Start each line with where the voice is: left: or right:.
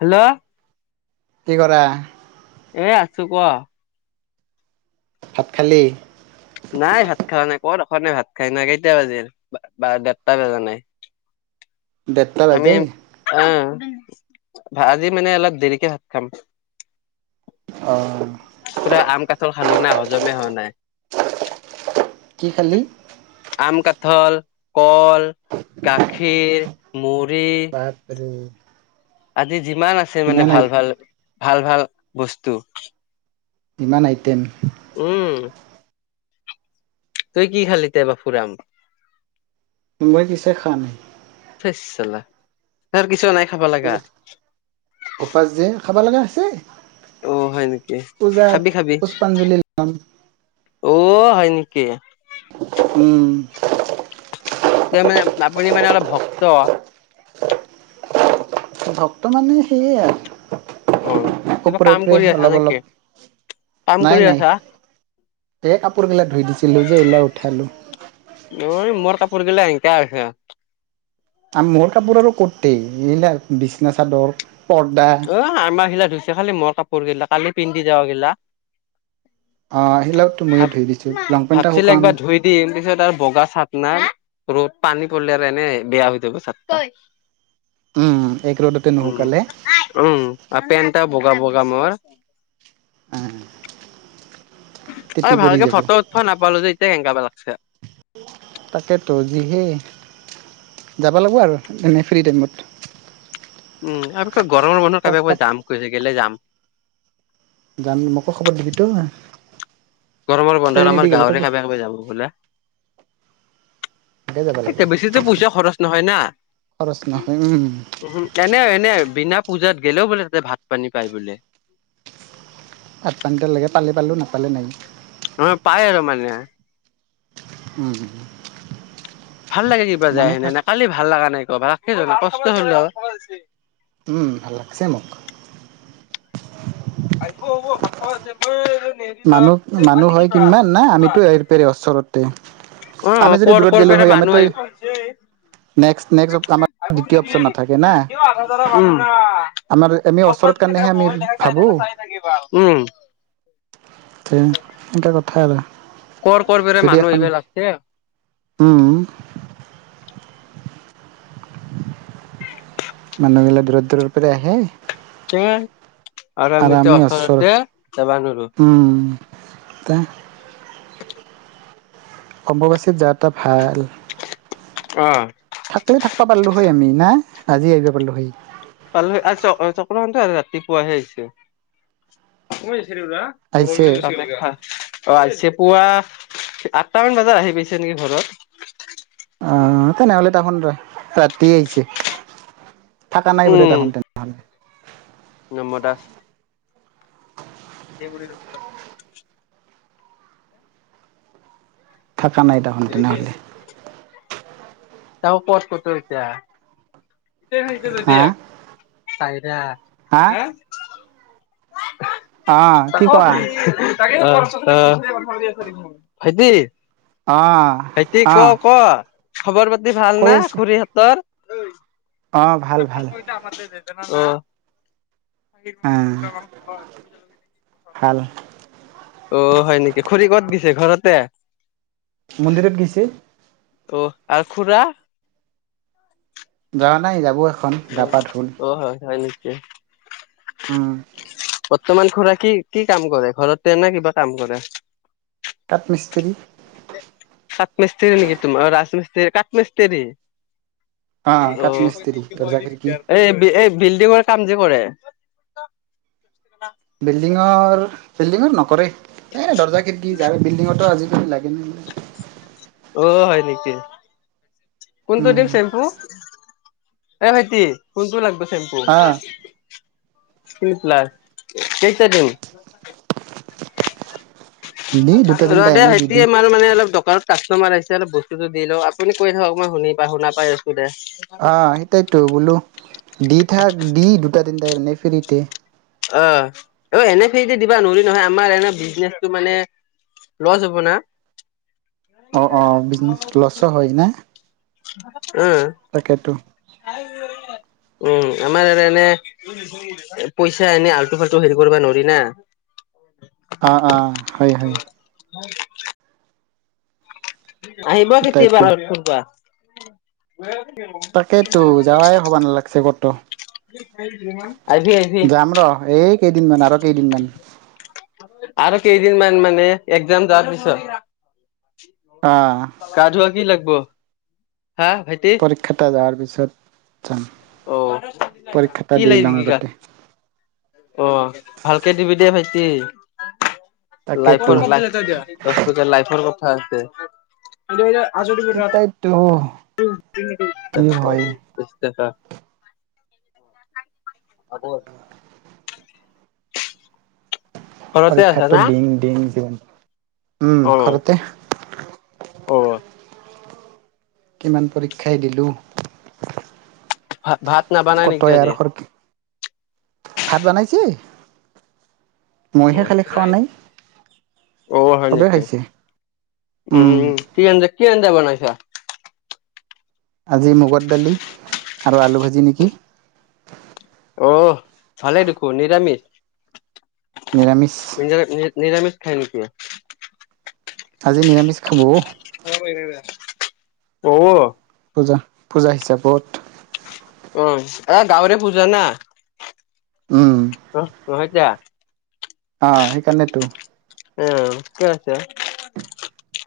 left: Hello.
right: কি কৰা?
left: এ আছো। কোৱা!
right: ভাত খালি?
left: নাই, ভাত খোৱা নাই। ক'ত [unintelligible] ভাত খাইনো। কেইটা বাজিল? বাৰ-দেৰটা বজা নাই।
right: [inaudible] দেৰটা
left: আমি
right: বাজে
left: অ', আজি মানে অলপ দেৰিকে ভাত খাম।
right: অ'।
left: পুৰা আম কাঠাল খালোঁ না, হজমে হোৱা নাই।
right: কি খালি
left: আম, কাঠল কল, গাখীৰ, মুৰ
right: বাপৰে!
left: আজি যিমান আছে, মানে
right: ইমান আই
left: ভাল-ভাল, ভাল-ভাল বস্তু
right: ইমান আইটেম?
left: উম। তই কি খালি তে বাপুৰাম?
right: মই কিছুই খোৱা নাই।
left: [unintelligible]
right: উপৱাস যে, খাব লগা আছে।
left: অ হয় নেকি
right: পূজাত
left: খাবি খাবি
right: পুষ্পাঞ্জলি লম।
left: অ হয় নেকি
right: উম।
left: ত মানে আপুনি মানে অলপ ভক্ত?
right: ভক্ত মানে সেইয়ে
left: অ
right: আৰু
left: কিবা কাম
right: ওপৰে-ওপৰে
left: কৰি আছা নেকি
right: অলপ-অলপ।
left: কাম
right: নাই,
left: কৰি
right: নাই।
left: আছা
right: এই কাপোৰবিলাক ধুই দিছিলোঁ যে, এইবিলাক উঠালোঁ।
left: নহয়, মোৰ কাপোৰ গিলা লেতেৰা হৈছে।
right: আ মোৰ কাপোৰ আৰু কটেই এইলাক বিচনা চাদৰ পৰ্দা
left: অ আমাৰ সিলা ধুইছে, খালি মোৰ কাপোৰ গিলা, কালি পিন্ধি যাৱাগিলা।
right: অ সেইগিলাকতো ময়ো ধুই দিছো লং পেন্টটা
left: ভ-ভাবছিলে
right: শুকাও নাই
left: একবাৰ ধুই দিম, পিছত আৰু বগা চাত না। ৰ'দ, পানী পৰিল আৰু এনে বেয়া হৈ যাব চাতটা।
right: উম এক ৰোডতে নুহুকালে।
left: উম আৰু পেণ্ট এটা বগা বগা মোৰ।
right: উম।
left: অ ভালকে ফটো উঠোৱা নাপালো যে, এতিয়া কেনেকাব লাগছে।
right: তাকেতো যিহেই যাব লাগিব আৰু এনেই ফ্ৰী টাইমত।
left: উম
right: পাপ পাপ
left: [unintelligible] যাম কৈছে গেলে যাম।
right: যাম, মোকো খবৰ দিবিতো।
left: গৰমৰ বন্ধত
right: ট্ৰেইনেদি
left: আমাৰ
right: গ'লেতো
left: গাঁৱৰে কাবে কাবি যাব বোলে।
right: সেনেকে যাব লাগে
left: এতিয়া বেছিটো পইচা খৰচ নহয় না।
right: খৰচ নহয় উম
left: এনে এনে বিনা পূজাত গেলেও বোলে তাতে ভাত পানী পায় বোলে।
right: ভাত পানীতে লাগে পালে পালোঁ নাপালে নাই।
left: অ পাই আৰু মানে।
right: হম।
left: ভাল লাগে কিবা যায় সেনে না। কালি ভাল লগা নাই এক [unintelligible]
right: উম ভাল লাগছে মোক।
left: আহিব হ'ব ভাত [unintelligible]
right: মানুহ মানুহ হয় কিমান না আমিতো এৰপে ওচৰতে।
left: অ অ
right: আমি যদি
left: কৰ
right: দূৰত
left: কৰ
right: গ'লো
left: পেৰে
right: হয় আমিতো
left: মানুহ আহিব
right: নেক্সট নেক্সট আমাৰ দ্বিতীয় অপচন নাথাকে না আমাৰ আমি ওচৰত কাৰণেহে আমি
left: [unintelligible] [unintelligible]
right: এটা কথা এটা
left: কৰ কৰ পেৰে মানুহ আহিব লাগছে।
right: উম। মানুহ গিলা দূৰত দূৰৰ পৰা আহে।
left: আৰু
right: আৰু
left: আমি ত
right: ওচৰ
left: অচৰতে যাবা নৰু।
right: উম [unintelligible]
left: [inaudible]
right: অম্ববাচী যাৱাটা ভাল।
left: অ
right: থাকিলও থাকিবা পাৰিলো হয় আমি না? আজি আহিব পাৰিলো হয়।
left: পাল আৰু চক্ৰখান আৰু ৰাতিপুৱাহে আহিছে।
right: আহিছে
left: [unintelligible] অ আহিছে পুৱা আঠটা মান বজাত আহি পাইছে নেকি ঘৰত।
right: আহ তেনেহ'লে এ তাহুন ৰাতি আহিছে। থাককা নাই বোধয়
left: উম
right: তাহুন তেনেহ'লে।
left: নম দাস। [unintelligible]
right: থকা নাই তাহুন তেনেহলে।
left: [unintelligible]
right: হা হা
left: [unintelligible]
right: অ কি কোৱা
left: ভাইটি
right: অ
left: ভাইটি
right: অ
left: ক ক খবৰ পাতি ভাল
right: কৈ
left: না
right: আছো
left: খুৰীহঁতৰ? [inaudible]
right: অ ভাল ভাল
left: [unintelligible]
right: অ ভাল
left: [unintelligible] অ হয় নেকি। খড়ী ক'ত গিছে ঘৰতে?
right: মন্দিৰত গৈছে।
left: অ আৰু খুৰা?
right: যোৱা নাই যাব এখন গা
left: আহ
right: পা ধুল
left: অ হয় হয় নেকি
right: উম।
left: বৰ্তমান খুৰা কি-কি কাম কৰে? ঘৰতে নে কিবা কাম কৰে?
right: কাঠ মিস্ত্ৰী।
left: কাট মিস্ত্ৰী নেকি তোমাৰা, অ ৰাসমিস্ত কাট মিস্ত্ৰী অ
right: কাঠ মিস্ত্ৰী দৰ্জা খিৰিকী
left: এই-এই বিল্ডিংত কাম যে কৰে
right: বিল্ডিঙৰ বিল্ডিঙৰ নকৰে, এ দৰ্জা খৰিকি যায় বিল্ডিঙোত আজি লাগে না।
left: অ হয় নেকি। কোনটো
right: উম
left: দিম চেম্পু? এ ভাইটি কোনটো লাগব চেম্পু?
right: আহ
left: প্লাচ কেইটা দিম?
right: দি দুটা তিনিটা
left: [unintelligible]
right: এনেই দি দি
left: আমাৰ মানে অলপ দকাৰত কাষ্টমাৰ আহিছে অল বসুটো দি লওঁ। আপুনি কৈ থাকক মই শুনি পা শুনা পাই দে
right: আহ সেইটাইতো বোলো দি থাক দি দুটা তিনটা এনে ফ্ৰিতে।
left: অ অ এনে ফিৰিতে দিবা নৰি নহয় আমাৰ এনে বিজনেচটো মানে লজ হ'ব না।
right: অ অ লজ ত হয় না।
left: উম।
right: তাকেতো
left: উম আমাৰ এনে পইচা এনেই আল্টু-ফাল্টু হেৰি কৰিবা নোৱাৰি না।
right: অ অ হয় হয়।
left: [unintelligible] আহিব কেতিয়
right: তাইতো
left: [unintelligible] ফুৰবা
right: তাকেইতো যাৱাই হব নালাগিছে কতো।
left: আহিবি আহিবি
right: যাম ৰ এই কেইদিনমান আৰু কেইদিনমান।
left: আৰু কেইদিন মান মানে একজাম যোৱাৰ পিছত।
right: আহ
left: গা ধোৱা কি লাগব? হা ভাইটি
right: পৰীক্ষাটা যোৱাৰ পিছত। যাম
left: অ
right: পৰীক্ষা এটা
left: কি
right: দি লওঁ
left: [unintelligible]
right: আগতে
left: অ ভালকে দিবি দে ভাই
right: তাকেতো এটাইতো কি হয়
left: [unintelligible] [unintelligible] [unintelligible] [unintelligible] ঘৰতে আছা
right: পৰীক্ষাটো
left: না?
right: দিম, দিম, দিম। উম,
left: অ
right: ঘৰতে।
left: অ'।
right: কিমান পৰীক্ষাই দিলোঁ।
left: ভা-ভাত নাবনাই নেকি আজি?
right: ভাত বনাইছে,
left: অ
right: মইহে খালি খোৱা নাই।
left: অ', হয়
right: চবেই
left: নেকি?
right: খাইছে
left: উম, কি আঞ্জা, কি আঞ্জা বনাইছা?
right: আজি মগৰ দালি আৰু আলু ভাজি নেকি।
left: অ ভালে দেখো নিৰামিষ।
right: নিৰামিষ।
left: নিৰামিষ খায় নেকি?
right: আজি নিৰামিষ খাব।
left: [unintelligible]
right: পূজা হিচাপত
left: উ, এ গাৱৰে পূজা না।
right: উম
left: অ, এতিয়া
right: অ, সেইকাৰণেতো।
left: [unintelligible]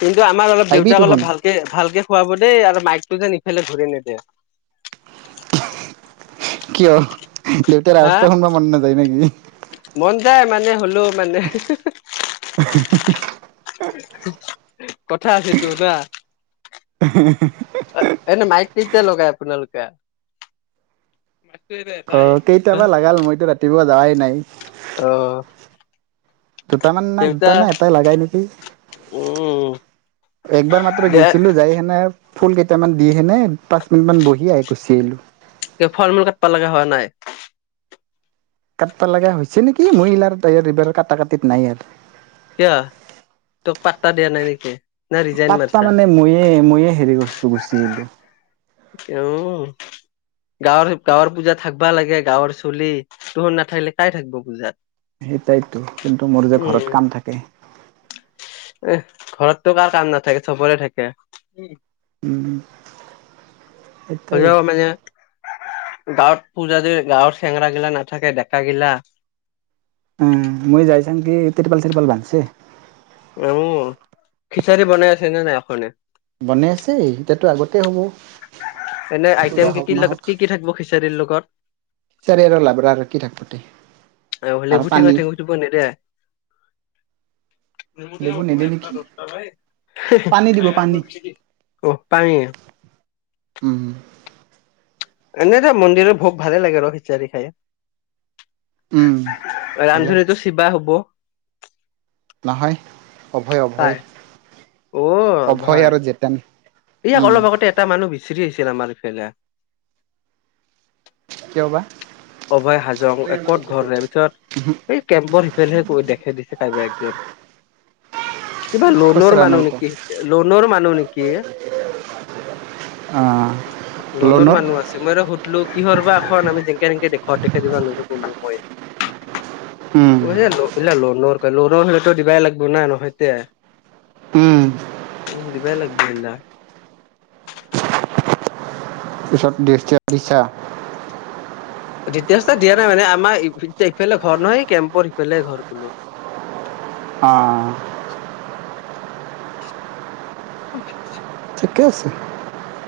left: কিন্তু আমাৰ অলপ
right: আহিবি
left: দেউতাক অলপ
right: তোহোন
left: ভালকে- ভালকে খোৱাব দেই আৰু মাইকটো যেন ইফালে ঘূৰি নিদিয়ে।
right: কিয়? দেউতাৰ
left: হা
right: ৰাস্তা [unintelligible] মন নাযায় নেকি?
left: মন যায় মানে হলেও, মানে কথা আছেটো না। এনে মাইক কিতিয়া লগাই আপোনালোকে?
right: আহ, কেইটাবা লাগাল, মইতো ৰাতিপুৱা যাৱাই নাই।
left: অ'
right: দুটামান, না
left: দেউতা
right: দুটা না এটাই লগাই নেকি।
left: উম,
right: একবাৰ মাত্ৰ গে,
left: দে
right: যাই সেনে ফুল কেইটামান দি হেনে, পাঁচ মিনিট মান বহি আহি গুচি আহিলো।
left: ফল-মূল কাটব লগা হোৱা নাই?
right: কাটব লগা হৈছে নেকি। মই ইলাৰ এইবাৰ কটা কাটিত নাই আৰু।
left: কিয়? তোক পাত্তা দিয়া নাই নেকি? না ৰিজাইন
right: পাতটা
left: মাৰিছা?
right: মানে ময়ে ময়ে হেৰি কৰিছো গুচি আহিলোঁ।
left: [unintelligible] গাঁৱৰ-গাঁৱৰ পূজা থাকবা লাগে। গাঁৱৰ চলি, তহন নাথাকিলে কাই থাকিব পূজাত।
right: সেইটাইতো, কিন্তু মোৰ যে
left: উম,
right: ঘৰত কাম থাকে।
left: ঘৰততো কাৰ কাম নাথাকে, চবৰে থাকে।
right: উম।
left: [unintelligible] গাঁৱত পূজা দি গাঁৱৰ চেঙৰা গিলা নাথাকে ডেকা গিলা।
right: উ, মই যাইছাম কি, ত্ৰিপাল-ত্ৰিপাল বান্ধচে।
left: উম, খিচাৰি বনাই আছে নে নাই এখনে?
right: বনাই আছে, এতিয়াতো আগতে হ'ব।
left: এনে আইটেম
right: পূজা
left: কি
right: হওক
left: কি লগত,
right: নাহওক।
left: কি কি থাকিব খিচাৰীৰ লগত?
right: চাৰি আৰু লাবৰা আৰ কি থাক। [unintelligible]
left: আৰু হলে [unintelligible] নেদে।
right: [inaudible]
left: নেমু টেঙা
right: লেবু নিদে নেকি? পানী দিব পানী
left: [unintelligible] অ', [unintelligible]
right: উম।
left: এনেই দে মন্দিৰৰ ভোগ ভালে লাগে, খিচাৰী খাই।
right: উম ভালে
left: ৰান্ধনীতো শিৱা হ'ব।
right: নহয় অভয় অভয়
left: পাই অ
right: অভয়
left: হয়
right: আৰু জেতেন।
left: ইয়াক অলপ আগতে এটা মানুহ বিচাৰি আহিছিল আমাৰ ইফালে।
right: কিয় বা?
left: অভয় হাজং ক'ত ঘৰ? তাৰ পিছত এই কেম্পৰ সিফালহে কৈ দেখে দিছে কাইবা একজন। কিবা লোনৰ
right: খুচৰা নাই
left: মানুহ
right: পোৱা।
left: নেকি, লোনৰ মানুহ নেকি?
right: অ'
left: লোনৰ মানুহ আছে, মই আৰু লো কিহৰ বা এখন আমি যেনকে তেনকে [unintelligible] কৰিলো মই।
right: উম।
left: [unintelligible] দিবাই লাগিব নাই। নহয়তে
right: উম,
left: উম, দিবায় লাগব [unintelligible]
right: পিছত [unintelligible]
left: [unintelligible] দিয়া নাই মানে, আমাৰ ইফালে ঘৰ নহয়, কেম্পৰ সিফালে ঘৰ কলো।
right: অ'
left: [unintelligible]
right: ঠিকে আছে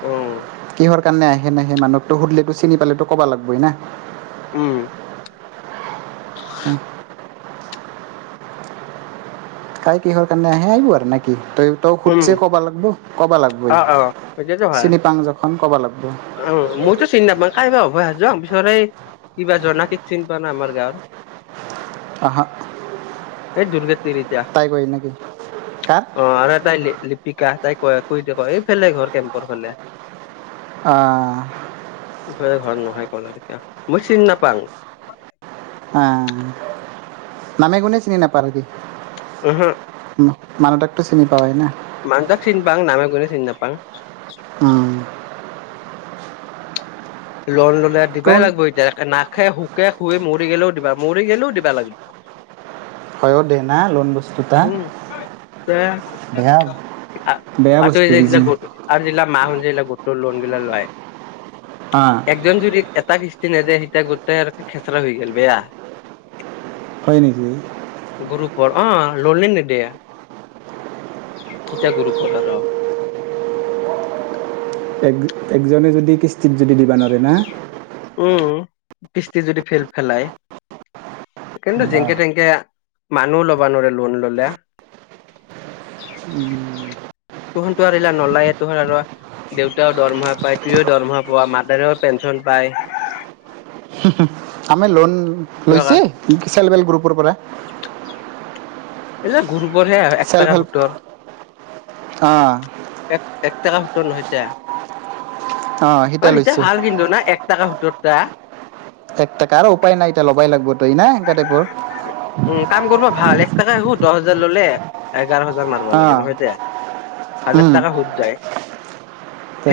left: অ
right: কিহৰ সেইকাৰণে আহে নাহে মানুহকতো সধিলেতো চিনি পালেতো ক'ব লাগিবই না।
left: উম।
right: উম। কাই কিহৰ কাৰণে আহে আহিবো আৰু নেকি। তই তই
left: উম
right: সুধছে কবা লাগব কবা লাগিবই
left: অ অ সেইটোতো হয়
right: চিনি পাং যখন কবা লাগ।
left: অ' মইতো চিনি নাপাওঁ কাইবা অভয় আজি যাম পিচৰে কিবা জানক চিন পাওঁ নে আমাৰ গাঁৱৰ।
right: আহহা
left: এইেই দুৰ্গত
right: কাক
left: তিৰিটায় অ' আটাইল। লিপিকা তাই কয় ক কয় এইফেলে ঘৰ কেম্পৰ ফালে।
right: অ'
left: ঘৰত নহয় কল আৰু মই চিনি নাপাম।
right: আহ নামে গুনে চিনি নোপাৰ কি।
left: আহহা
right: মালটাক টো চিনি পাৱয়ে না।
left: মান তাক চিনি পাওঁ নামে গুনে চি নাপাং।
right: উম।
left: লোন ল'লে দিবাই
right: কোন
left: লাগিব এতিয়কে নাক। খুসে শুকে শুুৱে মৰি গলেও দিবা মৰি গলেও দিবা লাগিব।
right: হয় দে না লোন বস্তু।
left: উম, তে।
right: বেয়া
left: আ
right: বেয়া
left: আটয়
right: বস্তু
left: যায় চীলা
right: যি
left: [unintelligible] যিবিলাক গোটৰ লোন গিলা লয়
right: হা
left: একজন যদি। এটা কিস্তি নেদিয়ে সেতিয়া গোটেই আৰু খেচৰা হৈ গ'ল বেয়া।
right: হয় নেকি।
left: ল'লে নে নিদিয়ে এত গুৰুপৰ ৰ।
right: [unintelligible] এক একজনে যদি কিস্তিত যদি দিবা নোৱাৰে না।
left: উম, কিস্তি যদি ফেল ফেলাই। কিন্তু যেনেকে তেনেকে মানুহও ল'বা নোৱ লোন ল'লে।
right: উম।
left: তুহনতো আৰুলা নলায়ে তুহঁ আৰু দেউতাও দৰমহা পায়, তইয়ো দৰমহা পোৱা, মাদাৰেও পেঞ্চন পায়।
right: আমি লোন লৈছে চেল হেল্প গ্ৰুপৰ পৰা।
left: এই বিলাক গ্ৰুপৰ হে
right: চেল্ফ
left: একটাককা
right: হেল্প
left: সোতৰ
right: অঁ
left: এক। কা সোত্তৰ নহয় এতিয়া।
right: অঁ সিটা
left: অ' সেইতিয়া
right: লৈছে
left: ভাল কিন্তু না এক টাককা সোত্তৰ তা।
right: এক টটকাৰো উপায় নাই এতিয়া ল'বাই লাগব তই নাই
left: উম কাম কৰিব
right: [unintelligible]
left: ভাল একটা সোণ। দহ হাজাৰ ললে এঘাৰ হাজাৰ মাৰিব লাগে
right: অঁ
left: নহয় দে হাজাৰ
right: উম,
left: টকা সুধ যায়
right: তে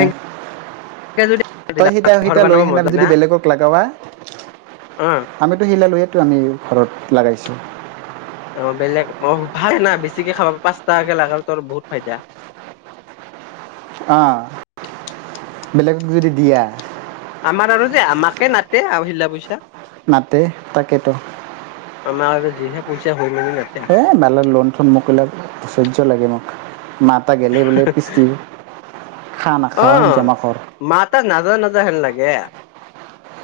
left: কে যদি।
right: তই সি তাই সি
left: ঘৰ
right: তাই লৈ
left: বনাব
right: সেনা
left: মজা
right: যদি
left: না
right: বেলেগক লগাৱা
left: অ
right: আমিতো সিল লোয়। টো আমি ঘৰত লগাইছে।
left: অ' বেলেগ অ' ভাল না বেছিকে খাব পাঁচটাকে লাগা তোৰ বহুত ফাইদা।
right: আহ বেলেগক যদি দিয়া।
left: আমাৰ আৰু যে আমাকে নাতে আৰু শিলা পইচা।
right: নাতে তাকেতো।
left: আমাৰ যিহে পইচা। হৈ মেলি নাতে
right: এ [unintelligible] লোন থোন [unintelligible] অচৰ্য্য লাগে মোক মাহ টা গেলেই বোলে কৃষ্টি খা নাখোৱা জমা কৰ।
left: এটা নাজা নাজা হেন লাগে।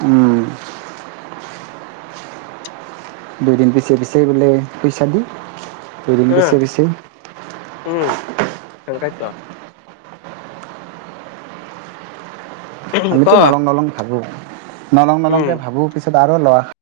right: উম। দুইদিন পিছে পিছে বোলে পইচা দি, দুইদিন
left: অ
right: পিছে পিছে
left: সেনকাইটো। ক
right: আমিতো নলং নলং ভাবো নলং
left: উম
right: নলংকে ভাবো পিছত আৰু ল'ৰা